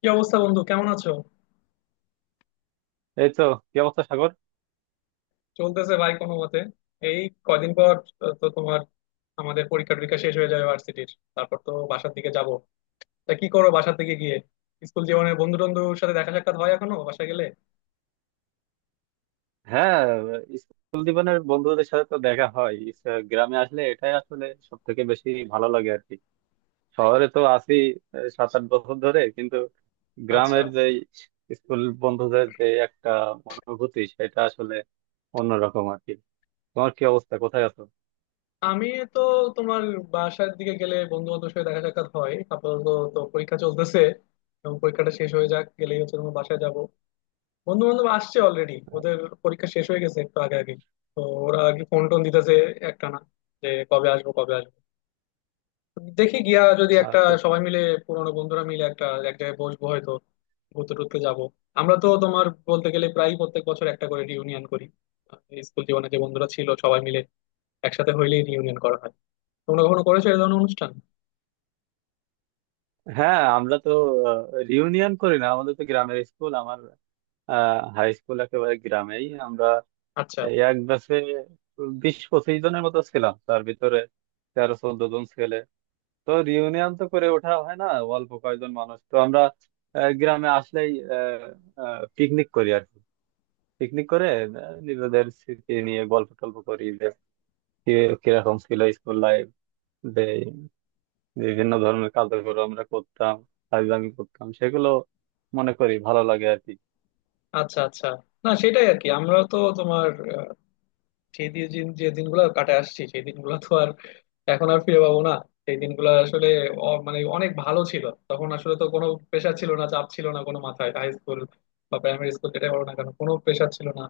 কি অবস্থা বন্ধু, কেমন আছো? এই তো। কি অবস্থা, সাগর? চলতেছে ভাই কোনো মতে। এই কয়দিন পর তো তোমার আমাদের পরীক্ষা টরীক্ষা শেষ হয়ে যাবে ভার্সিটির। তারপর তো বাসার দিকে যাব। তা কি করো বাসার দিকে গিয়ে? স্কুল জীবনের বন্ধু টন্ধুর সাথে দেখা সাক্ষাৎ হয় এখনো বাসায় গেলে? হ্যাঁ, স্কুল জীবনের বন্ধুদের সাথে তো দেখা হয়। গ্রামে আসলে এটাই আসলে সব থেকে বেশি ভালো লাগে আর কি। শহরে তো আছি 7-8 বছর ধরে, কিন্তু আচ্ছা। গ্রামের যে স্কুল বন্ধুদের যে একটা অনুভূতি সেটা আসলে অন্যরকম আর কি। তোমার কি অবস্থা, কোথায় আছো? আমি তো তোমার বাসার দিকে গেলে বন্ধু বান্ধবের সাথে দেখা সাক্ষাৎ হয় আপাতত। তো পরীক্ষা চলতেছে, এবং পরীক্ষাটা শেষ হয়ে যাক গেলেই হচ্ছে তোমার বাসায় যাব। বন্ধু বান্ধব আসছে অলরেডি, ওদের পরীক্ষা শেষ হয়ে গেছে একটু আগে আগে। তো ওরা আর কি ফোন টোন দিতেছে একটানা, যে কবে আসবো কবে আসবো। দেখি গিয়া যদি আচ্ছা একটা আচ্ছা। সবাই মিলে, পুরোনো বন্ধুরা মিলে একটা এক জায়গায় বসবো হয়তো, ঘুরতে টুরতে যাবো। আমরা তো তোমার বলতে গেলে প্রায় প্রত্যেক বছর একটা করে রিউনিয়ন করি। আহ, স্কুল জীবনে যে বন্ধুরা ছিল সবাই মিলে একসাথে হইলেই রিউনিয়ন করা হয়। তোমরা কখনো করেছো এই ধরনের অনুষ্ঠান? হ্যাঁ, আমরা তো রিউনিয়ন করি না, আমাদের তো গ্রামের স্কুল। আমার হাই স্কুল একেবারে গ্রামেই। আমরা আচ্ছা এই এক ব্যাচে 20-25 জনের মতো ছিলাম, তার ভিতরে 13-14 জন ছেলে। তো রিউনিয়ন তো করে ওঠা হয় না, অল্প কয়েকজন মানুষ তো আমরা। গ্রামে আসলেই পিকনিক করি আর কি। পিকনিক করে নিজেদের স্মৃতি নিয়ে গল্প টল্প করি যে কিরকম ছিল স্কুল লাইফ, যে বিভিন্ন ধরনের কার্যক্রম আমরা করতাম, ফাইজলামি করতাম, সেগুলো মনে করি ভালো লাগে আর কি। আচ্ছা আচ্ছা। না সেটাই আর কি, আমরা তো তোমার সেই দিয়ে যে যে দিনগুলো কাটে আসছি সেই দিনগুলো তো আর এখন আর ফিরে পাবো না। সেই দিনগুলো আসলে মানে অনেক ভালো ছিল, তখন আসলে তো কোনো প্রেশার ছিল না, চাপ ছিল না কোনো মাথায়। হাই স্কুল বা প্রাইমারি স্কুল যেটাই বলো না কেন, কোনো প্রেশার ছিল না।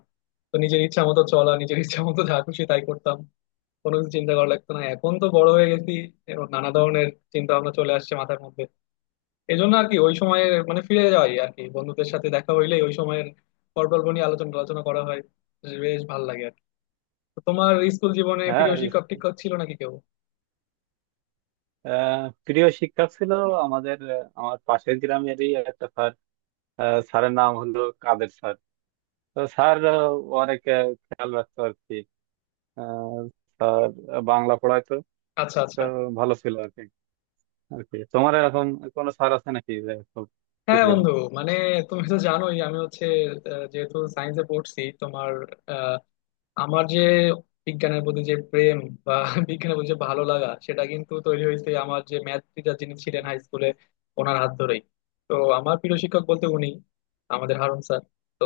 তো নিজের ইচ্ছা মতো চলা, নিজের ইচ্ছা মতো যা খুশি তাই করতাম, কোনো কিছু চিন্তা করা লাগতো না। এখন তো বড় হয়ে গেছি এবং নানা ধরনের চিন্তা ভাবনা চলে আসছে মাথার মধ্যে। এই জন্য আর কি ওই সময়ে মানে ফিরে যাই আর কি, বন্ধুদের সাথে দেখা হইলেই ওই সময়ের গল্প নিয়ে আলোচনা আলোচনা করা হয়, বেশ ভালো লাগে আর কি। তো তোমার স্কুল জীবনে হ্যাঁ। প্রিয় শিক্ষক টিক্ষক ছিল নাকি কেউ? আহ, প্রিয় শিক্ষক ছিল আমাদের। আমার পাশের গ্রামেরই একটা স্যার। স্যারের নাম হলো কাদের স্যার। তো স্যার অনেক খেয়াল রাখতো আর কি। আহ, বাংলা পড়াইতো। আচ্ছা তো আচ্ছা। ভালো ছিল আর কি। আর কি তোমার এরকম কোনো স্যার আছে নাকি যে খুব হ্যাঁ প্রিয়? বন্ধু, মানে তুমি তো জানোই আমি হচ্ছে যেহেতু সায়েন্সে পড়ছি তোমার, আমার যে বিজ্ঞানের প্রতি যে প্রেম বা বিজ্ঞানের প্রতি যে ভালো লাগা সেটা কিন্তু তৈরি হয়েছে আমার যে ম্যাথ টিচার যিনি ছিলেন হাই স্কুলে ওনার হাত ধরেই। তো আমার প্রিয় শিক্ষক বলতে উনি, আমাদের হারুন স্যার। তো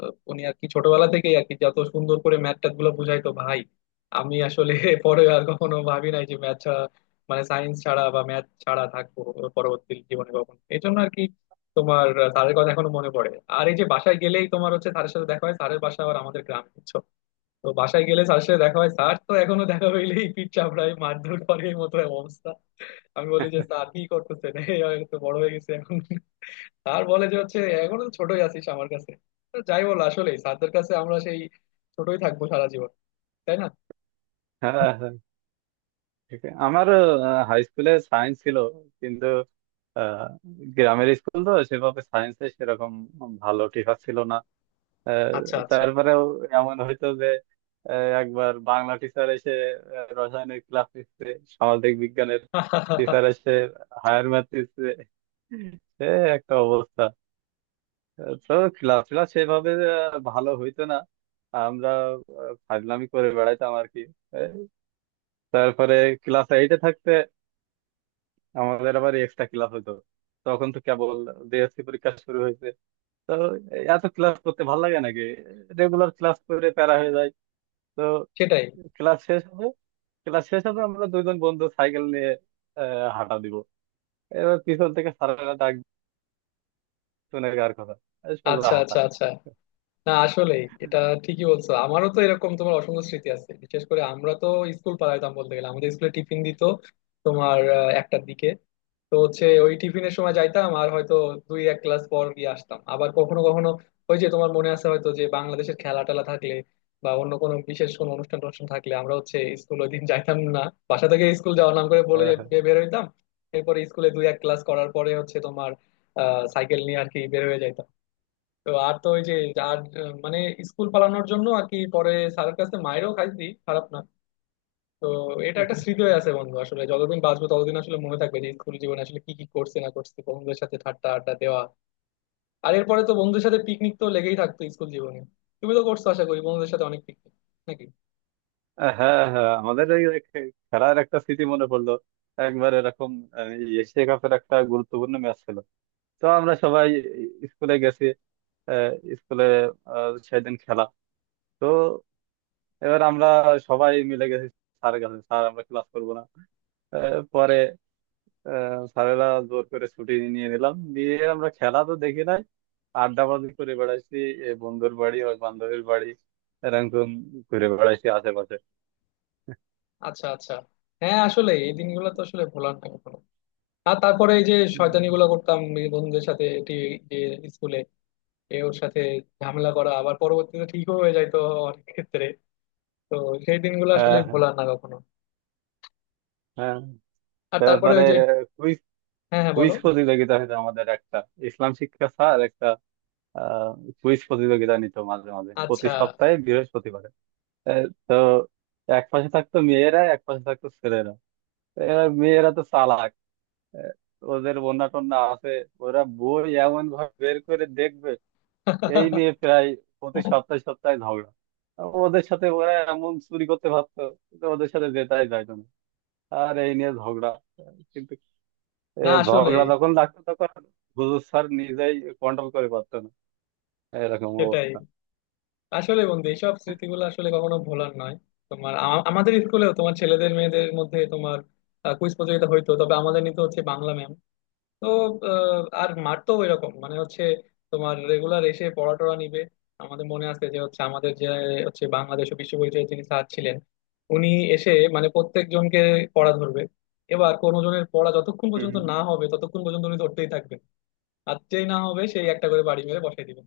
উনি আর কি ছোটবেলা থেকেই আর কি যত সুন্দর করে ম্যাথ ট্যাথ গুলো বুঝাইতো ভাই, আমি আসলে পরে আর কখনো ভাবি নাই যে ম্যাথ ছাড়া মানে সায়েন্স ছাড়া বা ম্যাথ ছাড়া থাকবো পরবর্তী জীবনে কখন। এই জন্য আর কি তোমার স্যারের কথা এখনো মনে পড়ে। আর এই যে বাসায় গেলেই তোমার হচ্ছে স্যারের সাথে দেখা হয়, স্যারের বাসা আবার আমাদের গ্রাম। তো বাসায় গেলে স্যারের সাথে দেখা হয়, স্যার তো এখনো দেখা হইলেই পিঠ চাপড়ায় মারধর করে এই মতো অবস্থা। আমি বলি যে স্যার কি করতেছেন এই আমি তো বড় হয়ে গেছে এখন। স্যার বলে যে হচ্ছে এখনো তো ছোটই আছিস আমার কাছে। তো যাই বল আসলে স্যারদের কাছে আমরা সেই ছোটই থাকবো সারা জীবন, তাই না? হ্যাঁ হ্যাঁ হ্যাঁ, ঠিক আছে। আমার হাই স্কুলে সায়েন্স ছিল, কিন্তু আহ, গ্রামের স্কুল তো সেভাবে সায়েন্সে সেরকম ভালো টিচার ছিল না। আচ্ছা আহ, আচ্ছা। তারপরেও এমন হইতো যে আহ, একবার বাংলা টিচার এসে রসায়নের ক্লাস নিচ্ছে, সামাজিক বিজ্ঞানের টিচার এসে হায়ার ম্যাথ দিচ্ছে। সে একটা অবস্থা। তো ক্লাস ক্লাস সেভাবে ভালো হইতো না। আমরা ফাজলামি করে বেড়াইতাম আর কি। আহ, তারপরে ক্লাস এইটে থাকতে আমাদের আবার এক্সট্রা ক্লাস হতো। তখন তো কেবল ডিএসসি পরীক্ষা শুরু হয়েছে। তো এত ক্লাস করতে ভালো লাগে নাকি, রেগুলার ক্লাস করে প্যারা হয়ে যায়। তো সেটাই। ক্লাস শেষ হবে, ক্লাস শেষ হবে আমরা দুজন বন্ধু সাইকেল নিয়ে হাঁটা দিব। এবার পিছন থেকে স্যারেরা ডাক শুনে কার কথা, এই সোজা আচ্ছা হাঁটা। আচ্ছা আচ্ছা। না আসলে এটা ঠিকই বলছো, আমারও তো এরকম তোমার অসংখ্য স্মৃতি আছে। বিশেষ করে আমরা তো স্কুল পালাইতাম বলতে গেলে, আমাদের স্কুলে টিফিন দিত তোমার একটার দিকে। তো হচ্ছে ওই টিফিনের সময় যাইতাম আর হয়তো দুই এক ক্লাস পর গিয়ে আসতাম। আবার কখনো কখনো ওই যে তোমার মনে আছে হয়তো, যে বাংলাদেশের খেলা টেলা থাকলে বা অন্য কোনো বিশেষ কোনো অনুষ্ঠান টনুষ্ঠান থাকলে আমরা হচ্ছে স্কুল ওই দিন যাইতাম না। বাসা থেকে স্কুল যাওয়ার নাম করে বলে হ্যাঁ হ্যাঁ। বের হইতাম। এরপরে স্কুলে দুই এক ক্লাস করার পরে হচ্ছে তোমার সাইকেল নিয়ে আর কি বের হয়ে যাইতাম। তো আর তো ওই যে আর মানে স্কুল পালানোর জন্য আর কি পরে স্যারের কাছে মাইরও খাইছি খারাপ না। তো এটা একটা স্মৃতি হয়ে আছে বন্ধু, আসলে যতদিন বাঁচবো ততদিন আসলে মনে থাকবে যে স্কুল জীবনে আসলে কি কি করছি না করছি, বন্ধুদের সাথে ঠাট্টা আড্ডা দেওয়া। আর এরপরে তো বন্ধুদের সাথে পিকনিক তো লেগেই থাকতো স্কুল জীবনে। তুমি তো করছো আশা করি বন্ধুদের সাথে অনেক পিকনিক, নাকি? হ্যাঁ হ্যাঁ, আমাদের খেলার একটা স্মৃতি মনে পড়লো। একবার এরকম আহ, এশিয়া কাপের একটা গুরুত্বপূর্ণ ম্যাচ ছিল। তো আমরা সবাই স্কুলে গেছি। আহ, স্কুলে সেদিন খেলা। তো এবার আমরা সবাই মিলে গেছি স্যারের কাছে, স্যার আমরা ক্লাস করবো না। পরে স্যারেরা জোর করে ছুটি নিয়ে নিলাম দিয়ে, আমরা খেলা তো দেখি নাই, আড্ডাবাজি করে বেড়াইছি। এ বন্ধুর বাড়ি, ওই বান্ধবীর বাড়ি এরকম ঘুরে বেড়াইছি আশেপাশে। আচ্ছা আচ্ছা। হ্যাঁ আসলে এই দিনগুলো তো আসলে ভোলার না কখনো। আর তারপরে এই যে শয়তানি গুলো হুম। করতাম এই বন্ধুদের সাথে, এটি যে স্কুলে এ ওর সাথে ঝামেলা করা আবার পরবর্তীতে ঠিকও হয়ে যায় তো অনেক ক্ষেত্রে। তো সেই দিনগুলো আসলে হ্যাঁ হ্যাঁ ভোলার না কখনো। হ্যাঁ। আর তারপরে তারপরে ওই যে কুইজ, হ্যাঁ হ্যাঁ বলো। কুইজ প্রতিযোগিতা হতো আমাদের একটা। ইসলাম শিক্ষা স্যার একটা আহ কুইজ প্রতিযোগিতা নিত মাঝে মাঝে, প্রতি আচ্ছা। সপ্তাহে বৃহস্পতিবারে। তো এক পাশে থাকতো মেয়েরা, এক পাশে থাকতো ছেলেরা। এবার মেয়েরা তো চালাক। আহ, ওদের বন্যা টন্যা আছে, ওরা বই এমন ভাবে বের করে দেখবে। এই নিয়ে প্রায় প্রতি সপ্তাহে সপ্তাহে ঝগড়া। আর ওদের সাথে ওরা এমন চুরি করতে পারতো, কিন্তু ওদের সাথে জেতাই যাইতো না, আর এই নিয়ে ঝগড়া। কিন্তু এ না আসলে ঝগড়া যখন লাগতো তখন হুজুর স্যার নিজেই কন্ট্রোল করে পারতো না, এরকম সেটাই অবস্থা। আসলে বন্ধু এইসব স্মৃতিগুলো আসলে কখনো ভোলার নয়। তোমার আমাদের স্কুলেও তোমার ছেলেদের মেয়েদের মধ্যে তোমার কুইজ প্রতিযোগিতা হইতো, তবে আমাদের নিতে হচ্ছে বাংলা ম্যাম। তো আর মারতো এরকম মানে হচ্ছে তোমার রেগুলার এসে পড়া টড়া নিবে। আমাদের মনে আছে যে হচ্ছে আমাদের যে হচ্ছে বাংলাদেশ ও বিশ্ব পরিচয়ের যিনি স্যার ছিলেন, উনি এসে মানে প্রত্যেক জনকে পড়া ধরবে। এবার কোনো জনের পড়া যতক্ষণ হুম পর্যন্ত হুম। না হবে ততক্ষণ পর্যন্ত উনি ধরতেই থাকবেন। আর যেই না হবে সেই একটা করে বাড়ি মেরে বসাই দিবেন।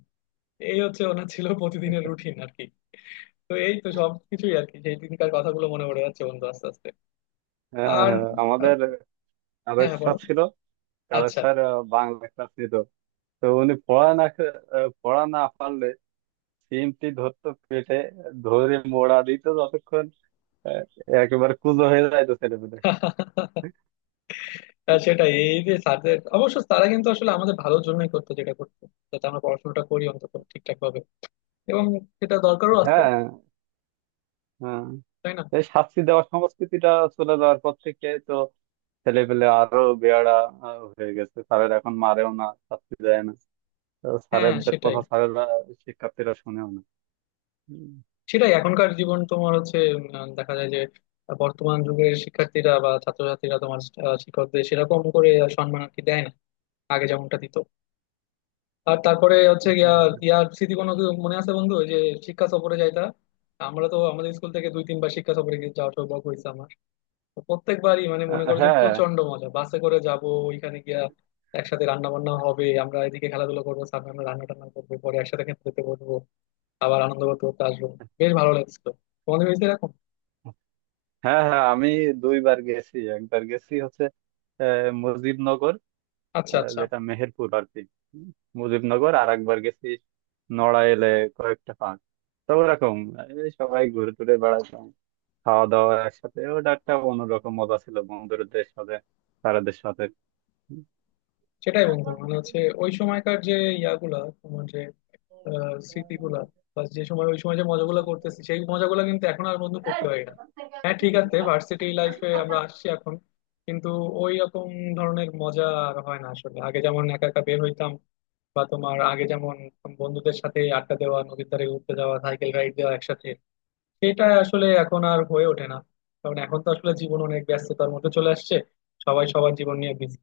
এই হচ্ছে ওনার ছিল প্রতিদিনের রুটিন আর কি। তো এই তো সবকিছুই আর কি সেই দিনকার কথাগুলো মনে পড়ে যাচ্ছে বন্ধু আস্তে আস্তে। হ্যাঁ, আর হ্যাঁ, আহ, আমাদের হ্যাঁ কাদের হ্যাঁ, বলো। স্যার ছিল। কাদের আচ্ছা। স্যার বাংলা ক্লাস নিত। তো উনি পড়া না পারলে সিমটি ধরতো পেটে, ধরে মোড়া দিত যতক্ষণ আহ, একেবারে কুঁজো হয়ে যাইতো ছেলেপেলে। আর সেটাই, এই যে স্যারদের অবশ্য তারা কিন্তু আসলে আমাদের ভালোর জন্যই করতো যেটা করতো, যাতে আমরা পড়াশোনাটা করি অন্তত ঠিকঠাক ভাবে, এবং সেটা দরকারও আছে, হ্যাঁ হ্যাঁ। তাই না? এই শাস্তি দেওয়ার সংস্কৃতিটা চলে যাওয়ার পর থেকে তো ছেলেপেলে আরো বেয়াড়া হয়ে গেছে। স্যারের এখন মারেও না, শাস্তি দেয় না। তো হ্যাঁ স্যারেদের সেটাই। কথা স্যারেরা, শিক্ষার্থীরা শুনেও না। উম, সেটাই এখনকার জীবন তোমার হচ্ছে দেখা যায় যে বর্তমান যুগের শিক্ষার্থীরা বা ছাত্রছাত্রীরা তোমার শিক্ষকদের সেরকম করে সম্মান আর কি দেয় না আগে যেমনটা দিত। আর তারপরে হচ্ছে গিয়া হ্যাঁ। ইয়ার স্মৃতি কোনো কি মনে আছে বন্ধু ওই যে শিক্ষা সফরে যাইতা? আমরা তো আমাদের স্কুল থেকে দুই তিনবার শিক্ষা সফরে গিয়ে যাওয়ার সৌভাগ্য হয়েছে আমার। তো প্রত্যেকবারই মানে মনে করো যে হ্যাঁ প্রচন্ড মজা, বাসে করে যাব ওইখানে গিয়া একসাথে রান্না বান্না হবে, আমরা এদিকে খেলাধুলা করবো, সামনে আমরা রান্না টান্না করবো পরে একসাথে খেতে যেতে বলবো, আবার আনন্দ করতে করতে আসবো। বেশ ভালো লাগছিল। তোমাদের হয়েছে এরকম? হ্যাঁ হ্যাঁ, আমি দুইবার গেছি। একবার গেছি হচ্ছে মুজিবনগর, আচ্ছা আচ্ছা। যেটা মেহেরপুর আর কি। হুম, মুজিবনগর। আর একবার গেছি নড়াইলে, কয়েকটা পার্ক। তো ওরকম এই সবাই ঘুরে টুরে বেড়াতাম, খাওয়া দাওয়া একসাথে, ওটা একটা অন্যরকম মজা ছিল বন্ধুদের সাথে, স্যারদের সাথে। সেটাই বন্ধু মানে হচ্ছে ওই সময়কার যে ইয়াগুলা তোমার যে স্মৃতিগুলা বা যে সময় ওই সময় যে মজাগুলো করতেছি সেই মজাগুলো কিন্তু এখন আর বন্ধু করতে পারি না। হ্যাঁ ঠিক আছে, ভার্সিটি লাইফে আমরা আসছি এখন কিন্তু ওই রকম ধরনের মজা আর হয় না আসলে। আগে যেমন একা একা বের হইতাম বা তোমার আগে যেমন বন্ধুদের সাথে আড্ডা দেওয়া, নদীর ধারে ঘুরতে যাওয়া, সাইকেল রাইড দেওয়া একসাথে, সেটা আসলে এখন আর হয়ে ওঠে না। কারণ এখন তো আসলে জীবন অনেক ব্যস্ততার মধ্যে চলে আসছে, সবাই সবার জীবন নিয়ে বিজি।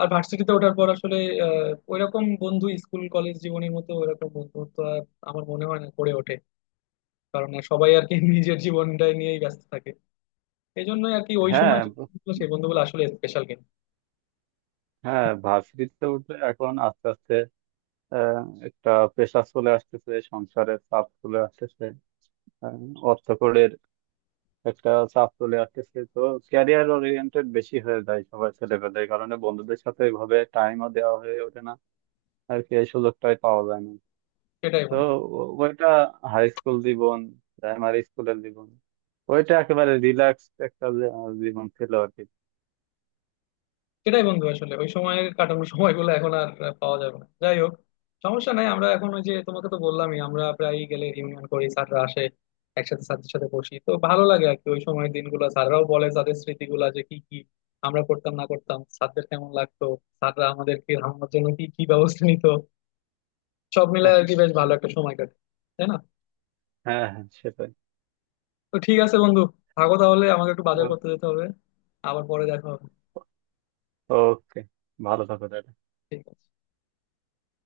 আর ভার্সিটিতে ওঠার পর আসলে ওইরকম বন্ধু স্কুল কলেজ জীবনের মতো ওইরকম বন্ধুত্ব আর আমার মনে হয় না গড়ে ওঠে। কারণ আর সবাই আর কি নিজের জীবনটাই নিয়েই ব্যস্ত থাকে। এই জন্যই আর কি ওই হ্যাঁ সময় যে ব- বন্ধুগুলো, সেই বন্ধুগুলো আসলে স্পেশাল কিন্তু। হ্যাঁ, ভার্সিটিতে উঠলে এখন আস্তে আস্তে আহ, একটা প্রেশার চলে আসতেছে, সংসারের চাপ চলে আসতেছে, আহ, অর্থকড়ির একটা চাপ চলে আসতেছে। তো ক্যারিয়ার ওরিয়েন্টেড বেশি হয়ে যায় সবার ছেলেপেলে, এই কারণে বন্ধুদের সাথে ওইভাবে টাইমও দেওয়া হয়ে ওঠে না, আর কি এই সুযোগটাই পাওয়া যায় না। সেটাই তো বন্ধু। ওইটা হাই স্কুল জীবন, প্রাইমারি স্কুলের জীবন, ওইটা একেবারে রিল্যাক্স একটা জীবন ছিল আর কি। সেটাই বন্ধু আসলে, ওই সময় কাটানোর সময়গুলো এখন আর পাওয়া যাবে না। যাই হোক সমস্যা নাই, আমরা এখন ওই যে তোমাকে তো বললামই আমরা প্রায় গেলে রিউনিয়ন করি, স্যাররা আসে, একসাথে স্যারদের সাথে বসি তো ভালো লাগে আর কি। ওই সময়ের দিনগুলো স্যাররাও বলে তাদের স্মৃতিগুলা, যে কি কি আমরা করতাম না করতাম, স্যারদের কেমন লাগতো, স্যাররা আমাদেরকে আমার জন্য কি কি ব্যবস্থা নিত। সব মিলে আর কি বেশ ভালো একটা সময় কাটে, তাই না? হ্যাঁ হ্যাঁ, সেটাই। তো ঠিক আছে বন্ধু, থাকো তাহলে, আমাকে একটু বাজার করতে যেতে হবে, আবার পরে দেখা হবে। ওকে, ভালো থাকো তাহলে। ঠিক আছে।